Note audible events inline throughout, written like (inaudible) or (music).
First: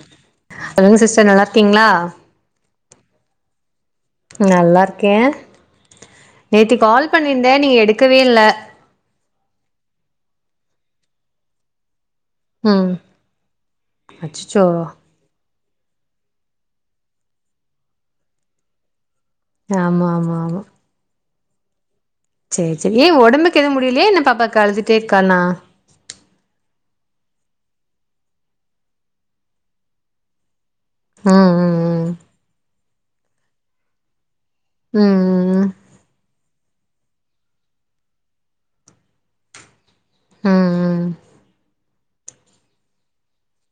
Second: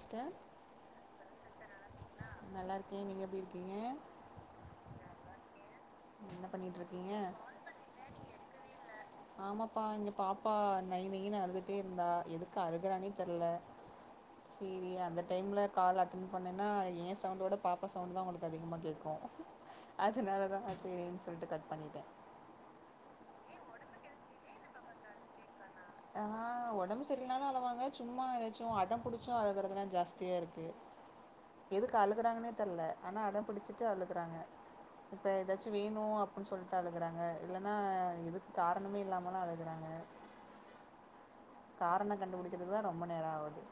Sister லுங்க sister நல்லா இருக்கிங்களா? ஏ நீங்க எப்படி இருக்கீங்க நல்லா இருக்கே. என்ன நேத்தி பண்ணிட்டு கால் இருக்கீங்க பண்ணிருந்தே நீங்க எடுக்கவே இல்ல ப்பா நை நைனு அழுந்துட்டே இருந்தா எதுக்கு ம் அழுகறானே தெரில அச்சச்சோ சேரி அந்த டைமில கால் அட்டன் பண்ணேன்னா ஏ சவுண்டோட பாப்பா சவுண்டு்தா உங்களுக்கு அதிகமாக கேக்கு. ஆமா ஆமா ஆமா. னு சொல்லிட்டு கட் பண்ணிட்டே சரி சரி ஏன் உடம்புக்கு எதுவு முடியலய என்ன பாப்பாக்கு அழுதுட்டே இருக்கானா? ஆஹ உடம்பு சரிலனாலு அழவாங்க சும்மா ஏதாச்சு அடம் பிடிச்சு அழுகுறதெல்லா ஜாஸ்தியா இருக்கு. ம் எதுக்கு ம் அழுகுறாங்கன்னே தெர்ல ஆனா அடம் பிடிச்சிட்டு அழுகுறாங்க ம் இப்ப ம் ம் ஏதாச்சு வேனணு அப் அப்னு சொல்ட்டு அழுகுறாங்க இல்லைனா எதுக்கு காரணமே இல்லாமலா அழுகுறாங்க ஆஹா ம் காரண கண்டுபிடிக்குறது தா ரொம்ப நேர ஆவுது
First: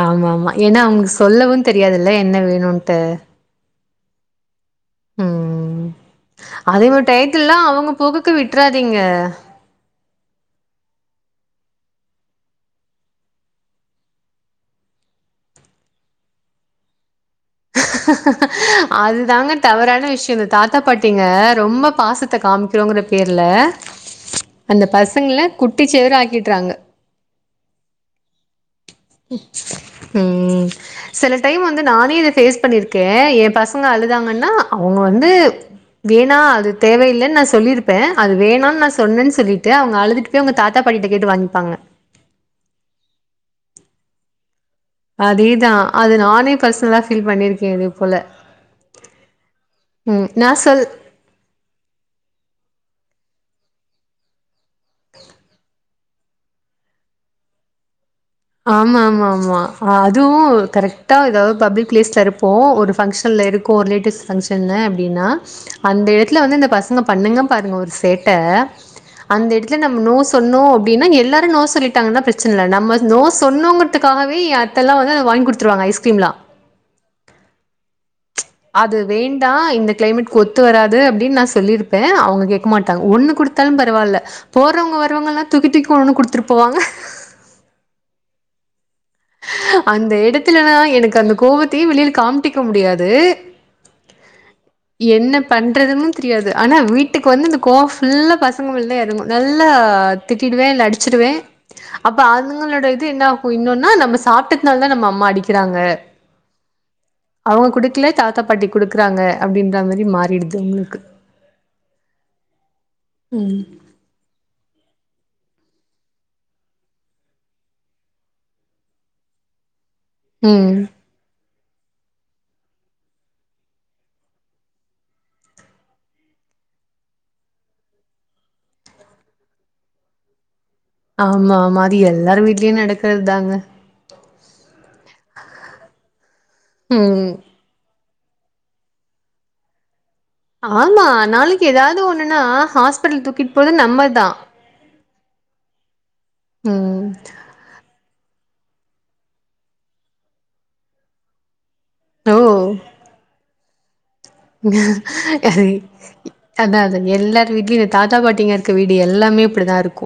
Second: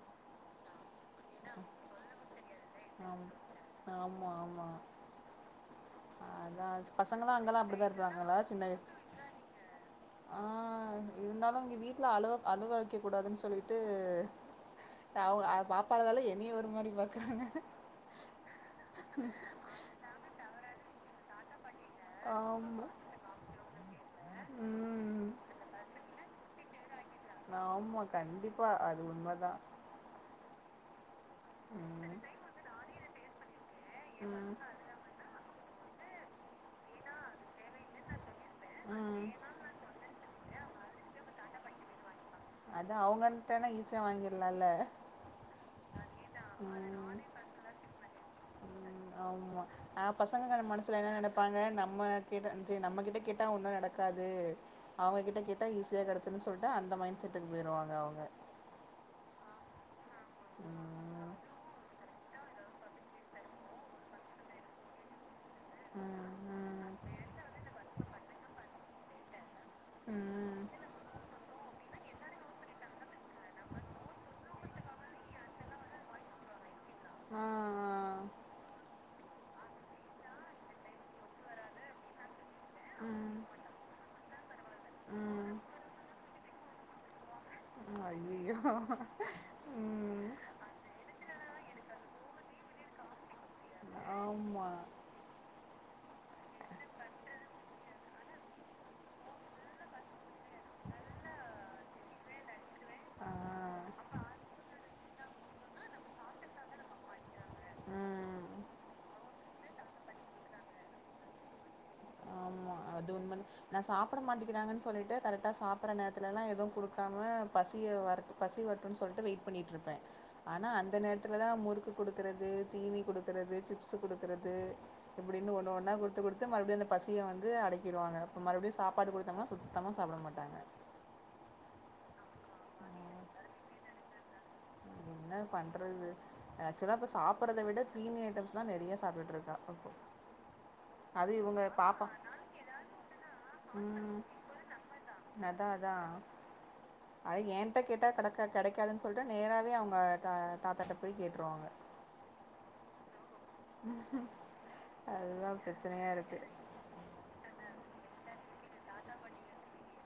ஆமா ஆமா ஏன்னா அவங்க ஸ் சொல்லவு தெரியாதுல்ல என்ன வேணுனு டே ஆமா ஆமா உம் அதா அதவு பசங்கலா டயத்துல்லா அங்கெல்லா அப்டிதா அவுங்க போகுக்கு விட்டுறாதீங்க. ஆஹ இருந்தாலு இங்க வீட்டுல அழுவ அழுவெக்க கூடாதுன்னு சொல்லிட்டு அவ்க பாப்பாதால என்னைய ஒரு மாதிரி பாக்குறாங்க. அதுதாங்க தவறான விஷ்யோந் தாத்தா பாட்டிங்க ரொம்ப பாசத்த ஆமா காமிக்கிறோங்கிற பேர்ல அந்த ம் பசங்களே குட்டி செவுர ஆக்கிட்டுறாங்க. ஆமா கண்டிப் உம். சில டைம் வந்து நானே இத ஃபேஸ் பண்ணிருக்கே ஏ பசங்க அழுதாங்கன்னா அவுங்க வந்து வேணா அது தேவேயில்லனு நா சொல்லிருப்பே அது வேணுணு நா சொன்னேன்னு சொல்லிட்டு அவங்க அழுதுட்டு போய் அவங்க தாத்தா பாட்டிட்ட கேட்டு வாங் பாங்க அது அவுங்கட்டனா ஈஸியா வாங்கிர்லால அதேதா அது நானே பர்ஸ்னலா ஃபீல் பண்ணிருக்கே இதுபோல ம் ஆமா ஆ்ஹ் பசங்ககாரன் சொல் மனசுல என்ன நெனப்பாங்க நம்ம கிட்ட சேர் நம்ம கிட்ட கேட்டா ஒன்னு நடக்காது அவ்ங்க கிட்ட கேட்டா ஈஸியா கெட சின்னுன் சொல்ட்டா அந்த மைண்ட் செட்டுக்கு போயிற்வாங்க அவுங்க ஆமாம் ஆமா ஆது இதுவு கரெக்ட்டா எதாவ் பப்ளிக் பிளேஸ்ல இருப் இப்போ ஒரு ஃபங்க்ஷன்ல இருக்கோ ஒரு ரிலேட்டிவ்ஸ் ஃபங்க்ஷன்ல அப்டின்னா அந்த ம் எடத்துல வந்து இந்த பசங்க பண்ணுங்க பாருங்க ஒரு சேட்ட அந்த எடுத் என் நம் நோ ம் சொன்னோ ம் அப்டினா இங்க எல்லாரு நோ சொல்லிட் தங்னா பிரச்சினல்ல நம்ம நோ சொன்னோங்கிற்துக்காகவே என் அத்தெல்லா வந்து அது வாய்ங் குடுத்துருவாங்க ஐஸ்கிரீம்லா ஆஹ ஆஹ அது வேண்டா இந்த க்ளைமேட்க்கு ஒத்து வராது அப்டின் நா சொல்லிருப்பே அவுங்க கேக் மாட்டாங்க ஒண்ணு ம் குடுத்தாலு பரவால்ல போறவ்ங்க வர்ரவ்ங்கல்லா ம் தூக்கி தூக்கி ஒன்னு குடுத்துருப் போங்க இ யோ அந்த எடத்துலதா எனக்கு அந்த கோவத்தயே வெளில காம்ட்டிக்க முடியாது ஆமா என்ன பண்றதுன்னு தெரியாது ஆனா வீட்டுக்கு வந்து இந்த கோவ் ஃபுல்லா பசங்கள்தா எறங்கு நல்லா திட்டிடுவே இல்ல அடிச்சிடுவே அப்ப அதுங்களோட இது என்ன ஆ ஆகு இன்னுன்னா நம்மஸ் இதுனால் தா நம்ம அம்மா அடிக்கிறாங்க அவுங்க குடுக்கில தாத்தா ம் பாட்டி குடுக்குறாங்க அப்டின்ற மாரி மாறிடுது அவுங்ளுக்கு அது உண்மதா நான் சாப்பட மாட்டிக்கிறாங்கன் சொல்லிட்டு கரெக்ட்டா சாப்பற நேர்த்துலலா எதும் குடுக்காம பசிய வரட்டு பசி வர்ட்டுன் சொல்ட்டு வெயிட் பண்ணிட்ருப் பே ஆனா ம் அந்த நேர்த்துல தா மு குக்கு குடுக்கிறது தீனி குடுக்கிறது சிப்ஸ் குடுக்கிறது இப்புடின்னு ஒன்னு ஒன்னா குடுத்து குடுத்து மறுபடியு அந்த பசிய வந் து அடக்கிடுவாங்க இப்ப மறுபடியு சாப்பாடு குடுத்தம்னா சுத்தமா சாப்ட மாட்டாங்க ஆமா ஆமா அது எல்லாரு வீட்லியு நடக்கற்தாங்க என்ன பண்றது ஆக்சுவலா இப்ப ம் சாப்புறத விட தீனி ஐட்டம்ஸ்தா நெறையா சாப்பிட்டுட்டுருக்கா இப்போ ஆமா அது இவங்க நாளைக்கு எதாவது பாப்பா ஒன்னுன்னா ஹாஸ்பிட்லுக் தூக்கிட் போறது நம்மதா அதா அதா உம் அது என்கிட்ட கேட்டா கடக்கா கெடைக்காதுன் சொல்ட்டு நேராவே அவுங்க தா தாத்தாட்ட போய் கேட்ருவாங்க ஓ முழ்ஸா அதா, அது எல்லார் வீட்லயு இருக் தாத்தா பாட்டிங்க இருக்க வீடு எல்லாமே இப்டிதா இருக்கு.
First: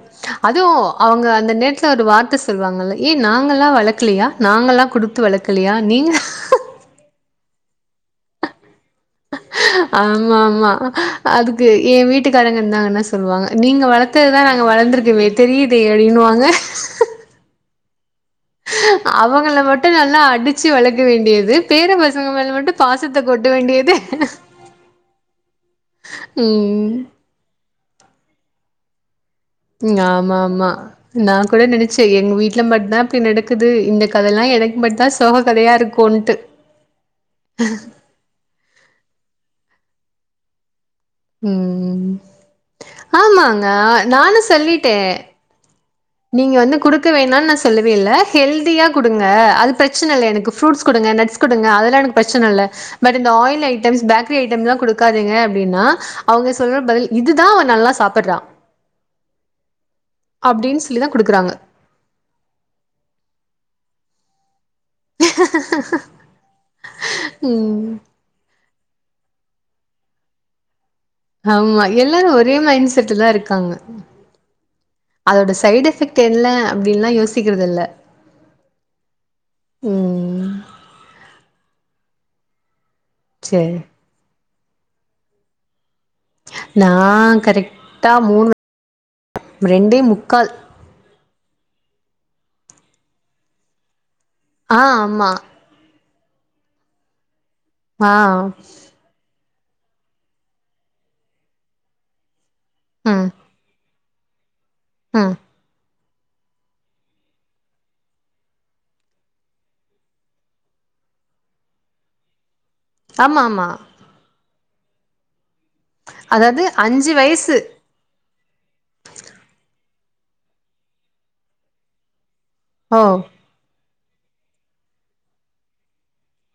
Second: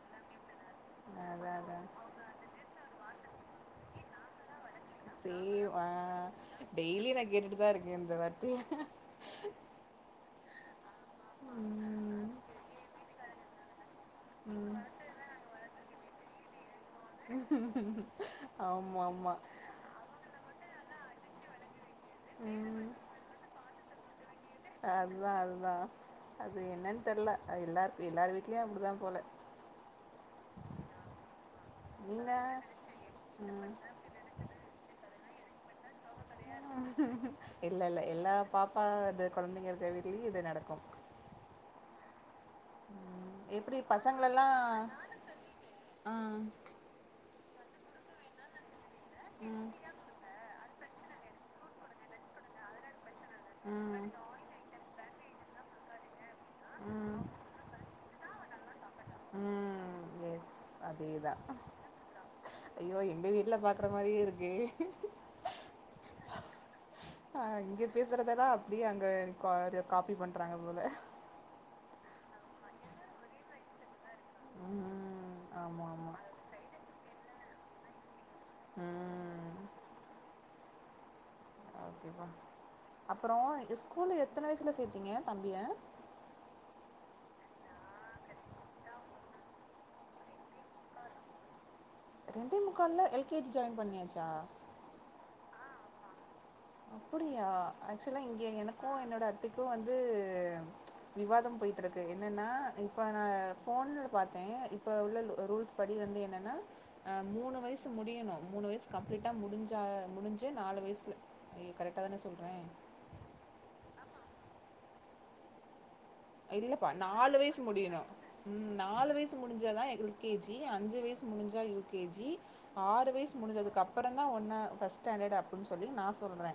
அதுவு அவங்க அந்த அதா அதா நேரத்ல ஒரு வார்த்த சொல்வாங்கலே. ஏ, நாங்க லா வளக்லியா. சோ, அ, நாங்கல்லா குடுத்து வளக்லியா, டெய்லி நா கேட்டுட் தா இருக்க, இந்த வார்த்தைய. ஆமாமா, அதுக்கு எ வீட்டுக்காரங்க இருந்தாங்கன்னா சொல்லுவாங்க. நீங்க வளத் த்துதா நாங்க வளந்துருக்கமே தெரியித் தெரியுனுவாங்க. ஆமா ஆமா அவங்கள மட்டு நல்லா அடிச்சு வளக் இது வேண்டியது. பேர பசங்க மேல மட்டு பாசத்த கொட்ட வேண்டியது. அதுதா அதுதா அது ம் என்னன் தெர்ல அது எல்லார்க் எல்லார் வீட் வீட்லயு அப்டிதா போல. ம் ஆமாமா நா கூட நெனச்ச எங் நீங்க வீட்ல மட்தா இப்டி நடக்குது இந்த கலலா எனக் மட்தாஸ் தோக கதயாருக் இல்ல இல்ல எல்லா பாப்பா அது கொழந்தைங்க இருக்குற வீட் டெய்லி இது நடக்கும் ம் ம் ம் ஆமாங்கா எப்டி நானு பசங்களெல்லா சொல்லிட்டே ஆ நீங்க வந்து குடுக்க வேணான் நா சொல்லவே இல்ல ஹெல்தியாக் குடுங்க அது பிரச்சன இல்ல எனக்கு ஃப்ரூட்ஸ் குடுங்க நட்ஸ் குடுங்க அதெ ல்லா எனக்கு பிரச்சன இல்ல பட் இந்த ஆயில் ஐட்டம்ஸ் பேக்ரி ஐட்டம்ஸ் லா குடு க்காதீங்க அப்டின்னா அவங்க சொல்ற பதில் இது தா அவ நல்லா சாப்புட்றா அப்டின் ஸ் தேதா ஐயோ எங்க வீட்ல பாக் த்த மாரியே இருக்கே ஆ இங்க ம் பேசுறத தா அப்புடியே அங்க கோது காபி பண்றாங்க போல. ஆமா எல்லாரு ஒரே மைண்ட் செட்தா இருக்காங்க. ம் அதோட ஆமா சைடு ஆமா எஃபெக்ட் என்ன அப்படின்னுல்லா யோசிச் யோசிக்கிறது இல்ல. உம் ம் இவ்வம் அப்பறோ சேரி இஸ் ஸ்கூலு எத்தன வயசுல சேத்தீங்க? தம்பியா நா கரெக்டா மூணு ரெண்டே முக்கால். ரெண்டே முக்கால்ல எல் கே ஜி ஜாயின் பண்ணியாச் ஆ ஆமா. அப்படியா? யா ஆ ஆக்சுவலா இங்கே எனக்கு என்னோட அத்தைக் கு வந்து ம்ச் விவாதம் போய்ட்டுருக்கு என்னன்னா இப்ப நா ம் போன்ல பாத்தே இப் இப்ப உள்ள ம் லு ரூல்ஸ் பட் அப்டி வந்து என்னென்னா ஆ மூணு வயசு முடியணு மூணு வயசு கம்ப்ளீட்டா முடிஞ்சா முடிஞ்சு நாலு வயசில ஐயய்யோ கரெக்டா தான சொல்றே. ஆமா ஆமா அதாவது இல்லப்பா அஞ்சு நாலு வயசு முடியணு உம் நாலு வயசு முடிஞ்சாதா எங்களுக்கு கே ஜி அஞ்சு வயசு முடிஞ்சா யூ கே ஜி ஓ ஆறு வயசு முடிஞ்சதுக்கு அப் அப்பறந்தா ஒன்னு ஃபஸ்ட் ஸ்டாண்டட் அப்பிட்ன் சொல்லி நா சொல்றே.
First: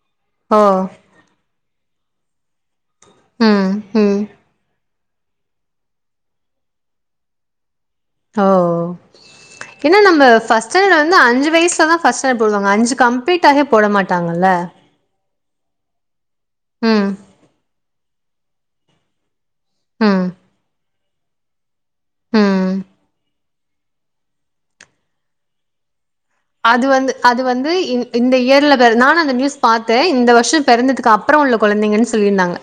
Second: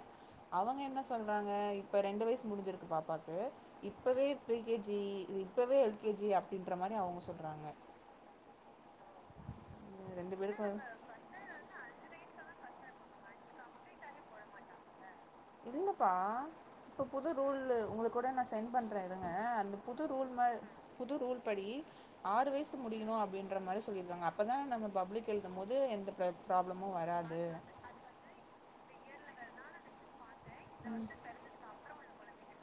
ஓ அவுங்க என்ன சொல்றாங்க இப்ப ரெண்டு வயசு முடிஞ்சிருக்கு பாப்பாக்கு ம் ம் இப்பவே கே ஜி இப்பவே எல் கே ஜி அப்டின்ற மாரி அவுங்க சொல்றாங்க. ஓ என்ன நம்ம ரெண்டு பேருக்கு ஃபர்ஸ்ட் ஸ்டாண்டட் வந்து அஞ்சு வயசுல தா ஃபஸ்ட் ஸ்டாண்ட் போடுவாங்க அஞ்சு (unintelligible) கம்ப்ளீட் ஆக போட மாட்டாங்கல்ல. இல்லப்பா இப்ப ம் புது ரூலு உங்களுக்கூட நா சென் பண்றே இருங்க. அந்த புது ம் ரூல் மார் புது ரூல் படி ஆறு ம் வயசு முடியணும் அப்படின்னு ண்ற மாதிரி சொல்லியிருக்காங்க அப்பதான் நம்ம பப்ளிக் எழுதும் போது எந்த ப்ர அது ப்ராப்ளமு வந்து அது வராது வந்து இ இந்த இயர்ல பிறந்தா இல்ல நியூஸ் பாத்த இந்த வர் வருஷம் பிறந்ததுக்கு அப்புறம் உள்ள குழந்தைங்கன்னு சொல்லியிருந்தாங்க.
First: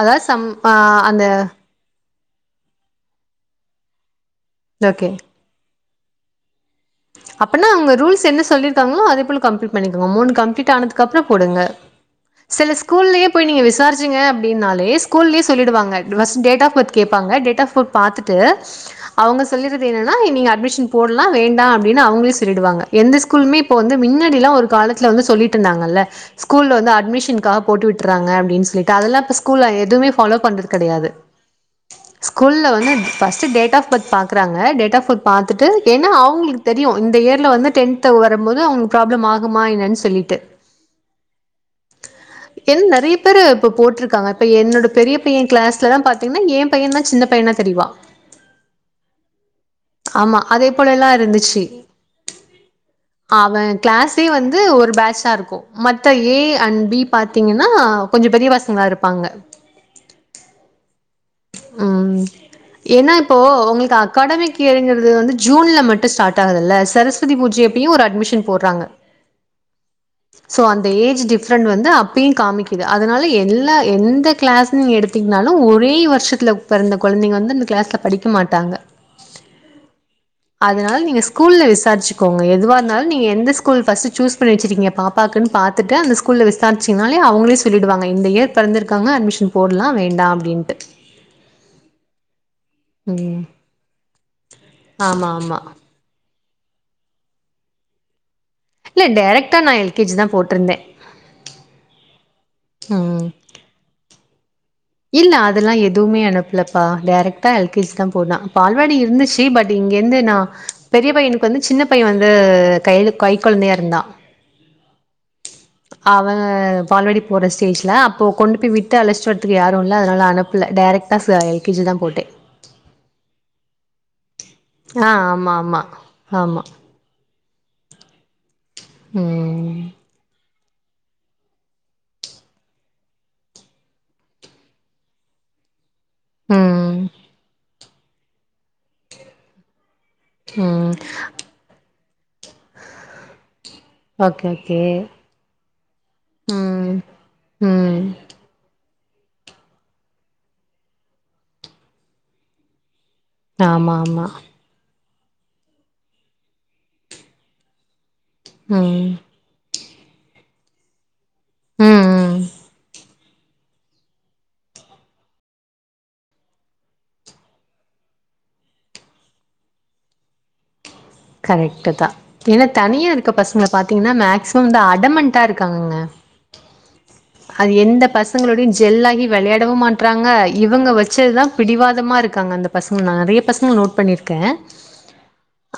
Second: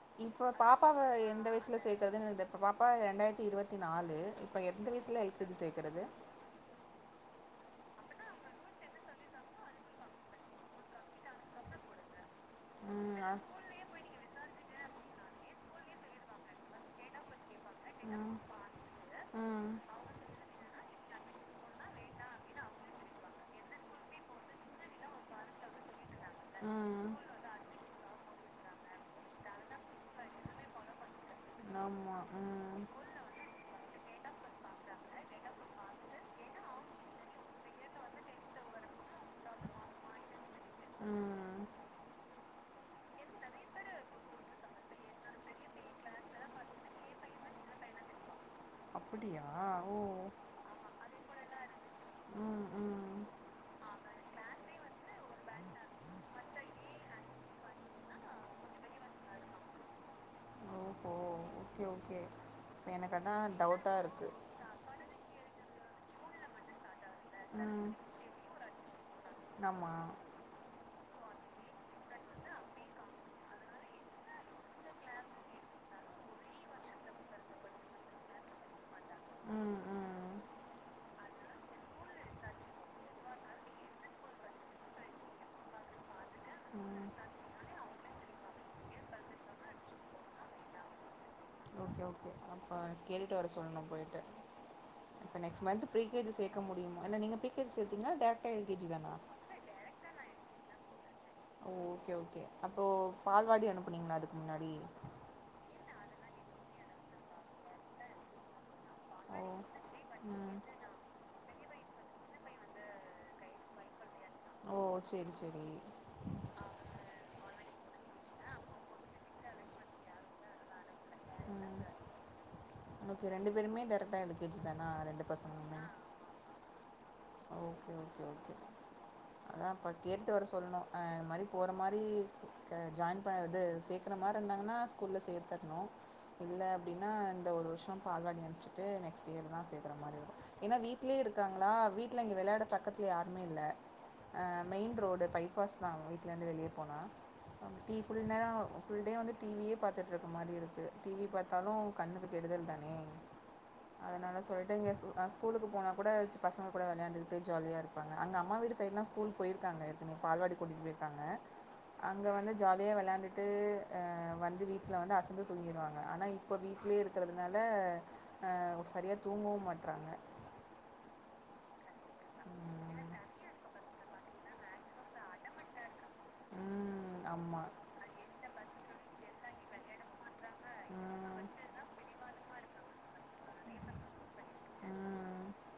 அதாவது இப்போ சம் அ பாப்பாவ அந்த. எந்த (unintelligible) பாப்பா இரண்டாயிரத்தி இருபத்தி நாலு இப்ப எந்த ஓகே வயசல எல் கே ஜி சேர் க்கிறது அப்பனா அங்க ரூல்ஸ் என்ன சொல்லியிருக்காங்களோ அதே போல கம்ப்ளீட் பண்ணிக்கோங்க மூணு கம்ப்ளீட் ஆனதுக்குப்றோ போடுங்க. சில ம் ஸ்கூல்லயே போய் நீங்க விசாரிச்சீங்க அப்படின்னாலு ப்ளே ஸ்கூல்லயே சொல்லிடுவாங்க ஃபர்ஸ்ட் டேட் ஆப் பர்த் கேட்பாங்க டேட் ஆஃப் போய் பார்த்துட்டு அவங்க ம் ம் சொல்லிருது என்னன்னா நீங்க அட்மிஷன் போ ல்லாம் வேண்டா (unintelligible) னு அவங்களே சொல்லிடுவாங்க எந்த ஸ்கூலுமே இப்ப வந்து மின்னாடில்லா ஒரு காலத்துல வந்து சொல்லிட்ருந்தாங்கல்ல. ஸ்கூல்ல வந்து அமிஷன்க்காக போட்டு விட்டுறாங்க அப்பின் சொ ட்டு அதெல்லாம் இப்ப ஸ்கூல்ல எவுமே ஃபாலோ பண்றது கிடையாது. ஆமா ஸ்கூல்ல ம் வந்து ஃபஸ்ட் டேட் ஆஃப் பர்த் பாக்குறாங்க டேட் ஆஃப் பர்த் பாத்துட்டு ஏன்னா அவுங்களுக் இந்த இயர்ல வந்து டென்த் வரும்போது அவங்க ப்ராப்ளம் ஆகுமா என்னன்னு சொல்லிட்டு ம் ஏன் நெறைய பேரு இப்ப போட்டிருக்காங்க இப்ப என்னோட பெரிய பையன் கிளாஸ்லா பாத்தீங்கன்னா என் பையன தா சின்ன பையனா தெரியவா. அப்படியா ஓ ஆமா அதே போல எல்லாம் இருந்துச்சு ம் ம் அவன் கிளாஸே வந்து ஒரு பேட்சா இருக்கு, ம ஏ அண்ட் பி பாத்தீங்கன்னா கொஞ்சோ பெரிய பசங்களா இருப்பாங்க. ஓஹோ ஓகே உம் ஓகே இப்ப ஏன்னா எனக்கு அதா இப்போ டவுட்டா உங்களுக்கு இருக்கு அகாடமிக் இயர்ங்கிறது வந்து ஜூன்ல மட்டும் ஸ்டார்ட் ஆகுதல்ல சரஸ்வதி பூஜை ம் யப்பயும் ஒரு அட்மிஷன் போடுறாங்க, ஆமா சோ அந்த ஏஜ் டிஃப் டிப்ரண்ட் வந்து அப்பயும் காமிக்குது அதனால எல்லா எந்த கிளாஸ்னு எடுத்திங்கனாலும் ஒரே வருஷத்துல பிறந்த குழந்தைங்க வந்து அந்த கிளாஸ்ல படிக்க மாட்டாங்க. ம் ம் அதனால நீங்க ஸ் ஸ்கூல்ல விசாரிச்சிக்கோங்க எதுவா இருந்தாலு நீ எந்த ஸ்கூல் ஃபஸ்ட சூஸ் பண்ணி வச்சுருக்கீங்க பாப்பாக்குன் பார்த்துட்டு அந்த ஸ்கூல விசாரிச்சீங்கனாலே அவங்களே சொல்லிடுவாங்க இந்த இயர் பிறந்திருக்காங்க அட்மிஷன் போடலாம் வேண்டா அப்படின்ட்டு. ஓகே ஓகே ஆமா. ப்போ கேட்டு ம் வர சொல்லணும் போயிட்டு ஆமா இப்போ நெக்ஸ்ட் ஆமா மந்த் ப்ரீ கே ஜி சே க்க முடியும் ஏன்னா நீங்க ப்ரீகேஜி சேத்தீங்கன்னா டைர இல்ல டேரக்டா நான் எல் கே ஜி தான் போடு ன்றுந்த ஓகே ஓகே அப்போ ம் பால்வாடி அனுப்புனீங்களா அது முன்னாடி இல்ல அதெல்லா எதுவுமே அனுப்புலப்பா டேரக்டா எல் கே ஜி தான் போனா பால்வாடி ஓ இருந்திச்சி பட் இங்கிந்து நான் ம் பெரிய பையனுக் வந்து சின்ன பைய வந்து கைல கை கொழந்தையா இருந்தான் ஓ சரி சரி அவங்கே பால்வாடி போற ஸ்டேஜ்ல அப்போ கொண்டு போய் விட்டு அழச்சுட்டு வர்றதுக்கு யாரூ இல்ல அதனால அனுப்புல. டேரெக்ட்டா ச எல் கே ஜில்ல தா போட்டே ஒன்னுக்கு ரெண்டு பேருமே தர்ட்டாருக் ஆஹ் ஆமா ஆமா ஆமா ஓகே ஓகே ஓகே அதான் ம் இப்ப கேட்டு வர சொ சொல்லணும் ஆஹ் இந்த மாரி போற மாரி க ஜாயின் ப து சேக்கற மாரி இருந்தாங்கன்னா ஸ்கூல்ல சேத்தர்ணும். இல்ல ம் அப்டின்னா இந்த ஒரு வருஷோ பால்வாடி அனுப்சிட்டு நெக்ஸ்ட் இயர் தா ஸேக் இக்கற மாரி வரூ ஏன்னா ம் வீட்லே இருக்காங்களா வீட் ட்ல இங்க வெளாட பக்கத்ல யாருமே இல்ல அ okay okay main road bypass தா வீட்டுல இருந்து வெளிய ம் போனா டீ ம் ஃப்புல் நேரோ ஃபுல்டே வந்து டிவியே பாத்திட்ருக்க மாதி இருக்கு டிவி பாத்தாலூ கண்ணுக்கு கெடுதல் தானே. ஆமா ஆமா அதனால சொல்லிட்டு இங்க சு நா ஸக்கூலுக்கு போனா கூட வச்ச பசங்க கூட வெளயாண்ட்கிட்டு ஜாலியா இரு பாங்க அங்க அம்மா வீடு சைட்லா ம் ஸ்கூல் போயிருக்காங்க ஏற்கனே பால்வாடி கூட்டிட்டு போய்ருக்காங்க ம் அங்க ம் வந்து ஜாலியா வெளயாண்ட் ட்டு ஆஹ் வந்து வீட்டுல வந்து அசந்து தூங்கிடுவாங்க. ஆனா இப்ப வீட்லியே இருக்கிறதுனால ம் சரியா தூங்கவும் மாட்றாங்க கரெக்ட் தா. ஏனா தனியா இருக்க பசங்கல பாத்தீங்கன்னா மேக்சிமம் இந்த அடமண்ட்டா இருக்காங்கங்க. ம் ஆமாம் அது எந்த பசங்களுடையு ஜெல்லாகி வெளையாடவூ மாட் பரங்காய் இவுங்க வச்சதுதா பிடிவாதமா இருக்காங்க அந்த பசங்க நா நெறய பசங்ள நோட் பண்ணிருக்கே. அ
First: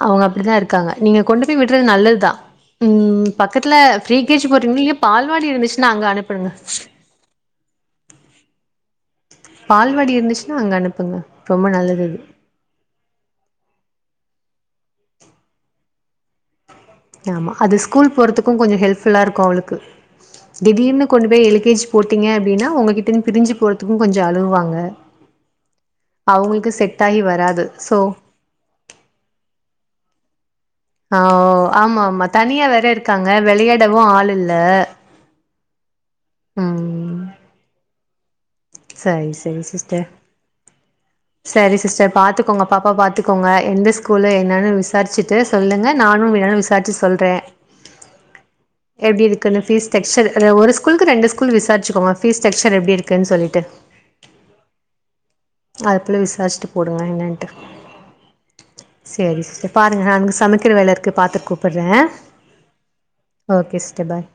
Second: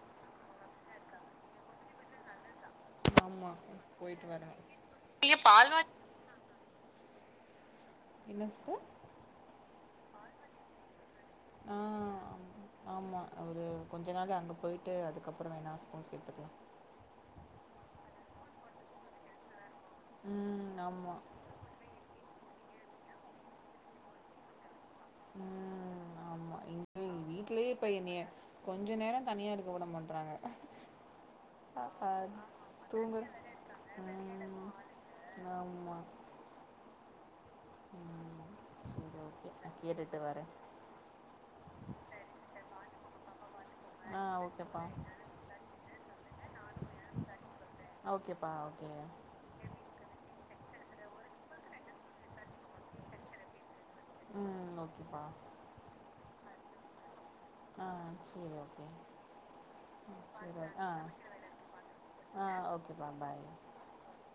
அவங்க அப்படிதா இருக்காங்க. நீங்க கொண்டு போய் விட்றது நல்லதுதா. உம் ஆமாம் பக்கத்துலே ஃப்ரீ போயிட்டு கே ஜி வரணும் போட்றீங்களோ இல்லியோ பால்வாடி இருந்துச்சின்னா அங்க அனுப்பிடுங்க. என்ன ஸ்டர். பால்வாடி இருந்துச்சுன்னா அங்க அனுப்புங்க. ரொம்ப ஆ நல்லது இது இதனால அங்க போயிட்டு அதுக்கப்றோ வேணா ஸ்கூல் சேத்துக்கலா. ஆமா அது ஸ்கூல் போறதுக்கு கொஞ்சோ ஹெல்ப்ஃபுல்லா இருக்கு அவளுக்கு. ம் திடீர்னு ஆமாம் கொண்டு போய் எல்க்கேஜ் போட்டீங்க அப்டினா உங்ககிட் பிரிஞ்சு போறதுக்கோ கொஞ்சோ அழுவாங்க. ம் ஆமா அவுங்குளுக்கு இங்க செட் ஆகி வராது வீட்லயே இப்ப சோ என்னைய கொஞ்சோ நேரோ தனியா இருக்க விட மாட் ட்ராங்க ஹ ஒ ஆமா-ஆமா தனியா வேற தூங்குற இருக்காங்க வெளையாடவு ஆள் இல்ல. ஆம்மா ம் சரி ஓகே சரி நா சிஸ்டர். கேட்டுட்டு வரே சரி சிஸ்டர் பாத்துக்கோங்க பாப்பா பாத்துக்கோங்க எந்த ஆ ஸ்கூலு என்னன்னு ஓகேப்பா விசாரிச்சுட்டு சொல்லுங்க நானு வேணாலு விசாரிச்சு சொல்றே ஓகேப்பா ஓகே எப்டி இருக்குன்னு ஃபீஸ் ஸ்டக்சர் ஒரு ஸ்கூலுக்கு ரெண்டு ஸ்கூல் விசாரிச்சுக்கோங்க ஃபீஸ்டேக்சர் எப்டி இருக்குன் சொல்லிட்டு. ம் ஓகேப்பா. நாளு பேள விசாஸ்டு போடுங்க என்ன ஆ சரி ஓகே சேரி சிஸ்டர் பாருங்க ம் அங் சரி சமக்கிற ஆ வேல இருக்கு பாத்துட் கூப்புறே ஆ ஓகேப்பா பாய் ஓகே சிஸ்டர் பாய்.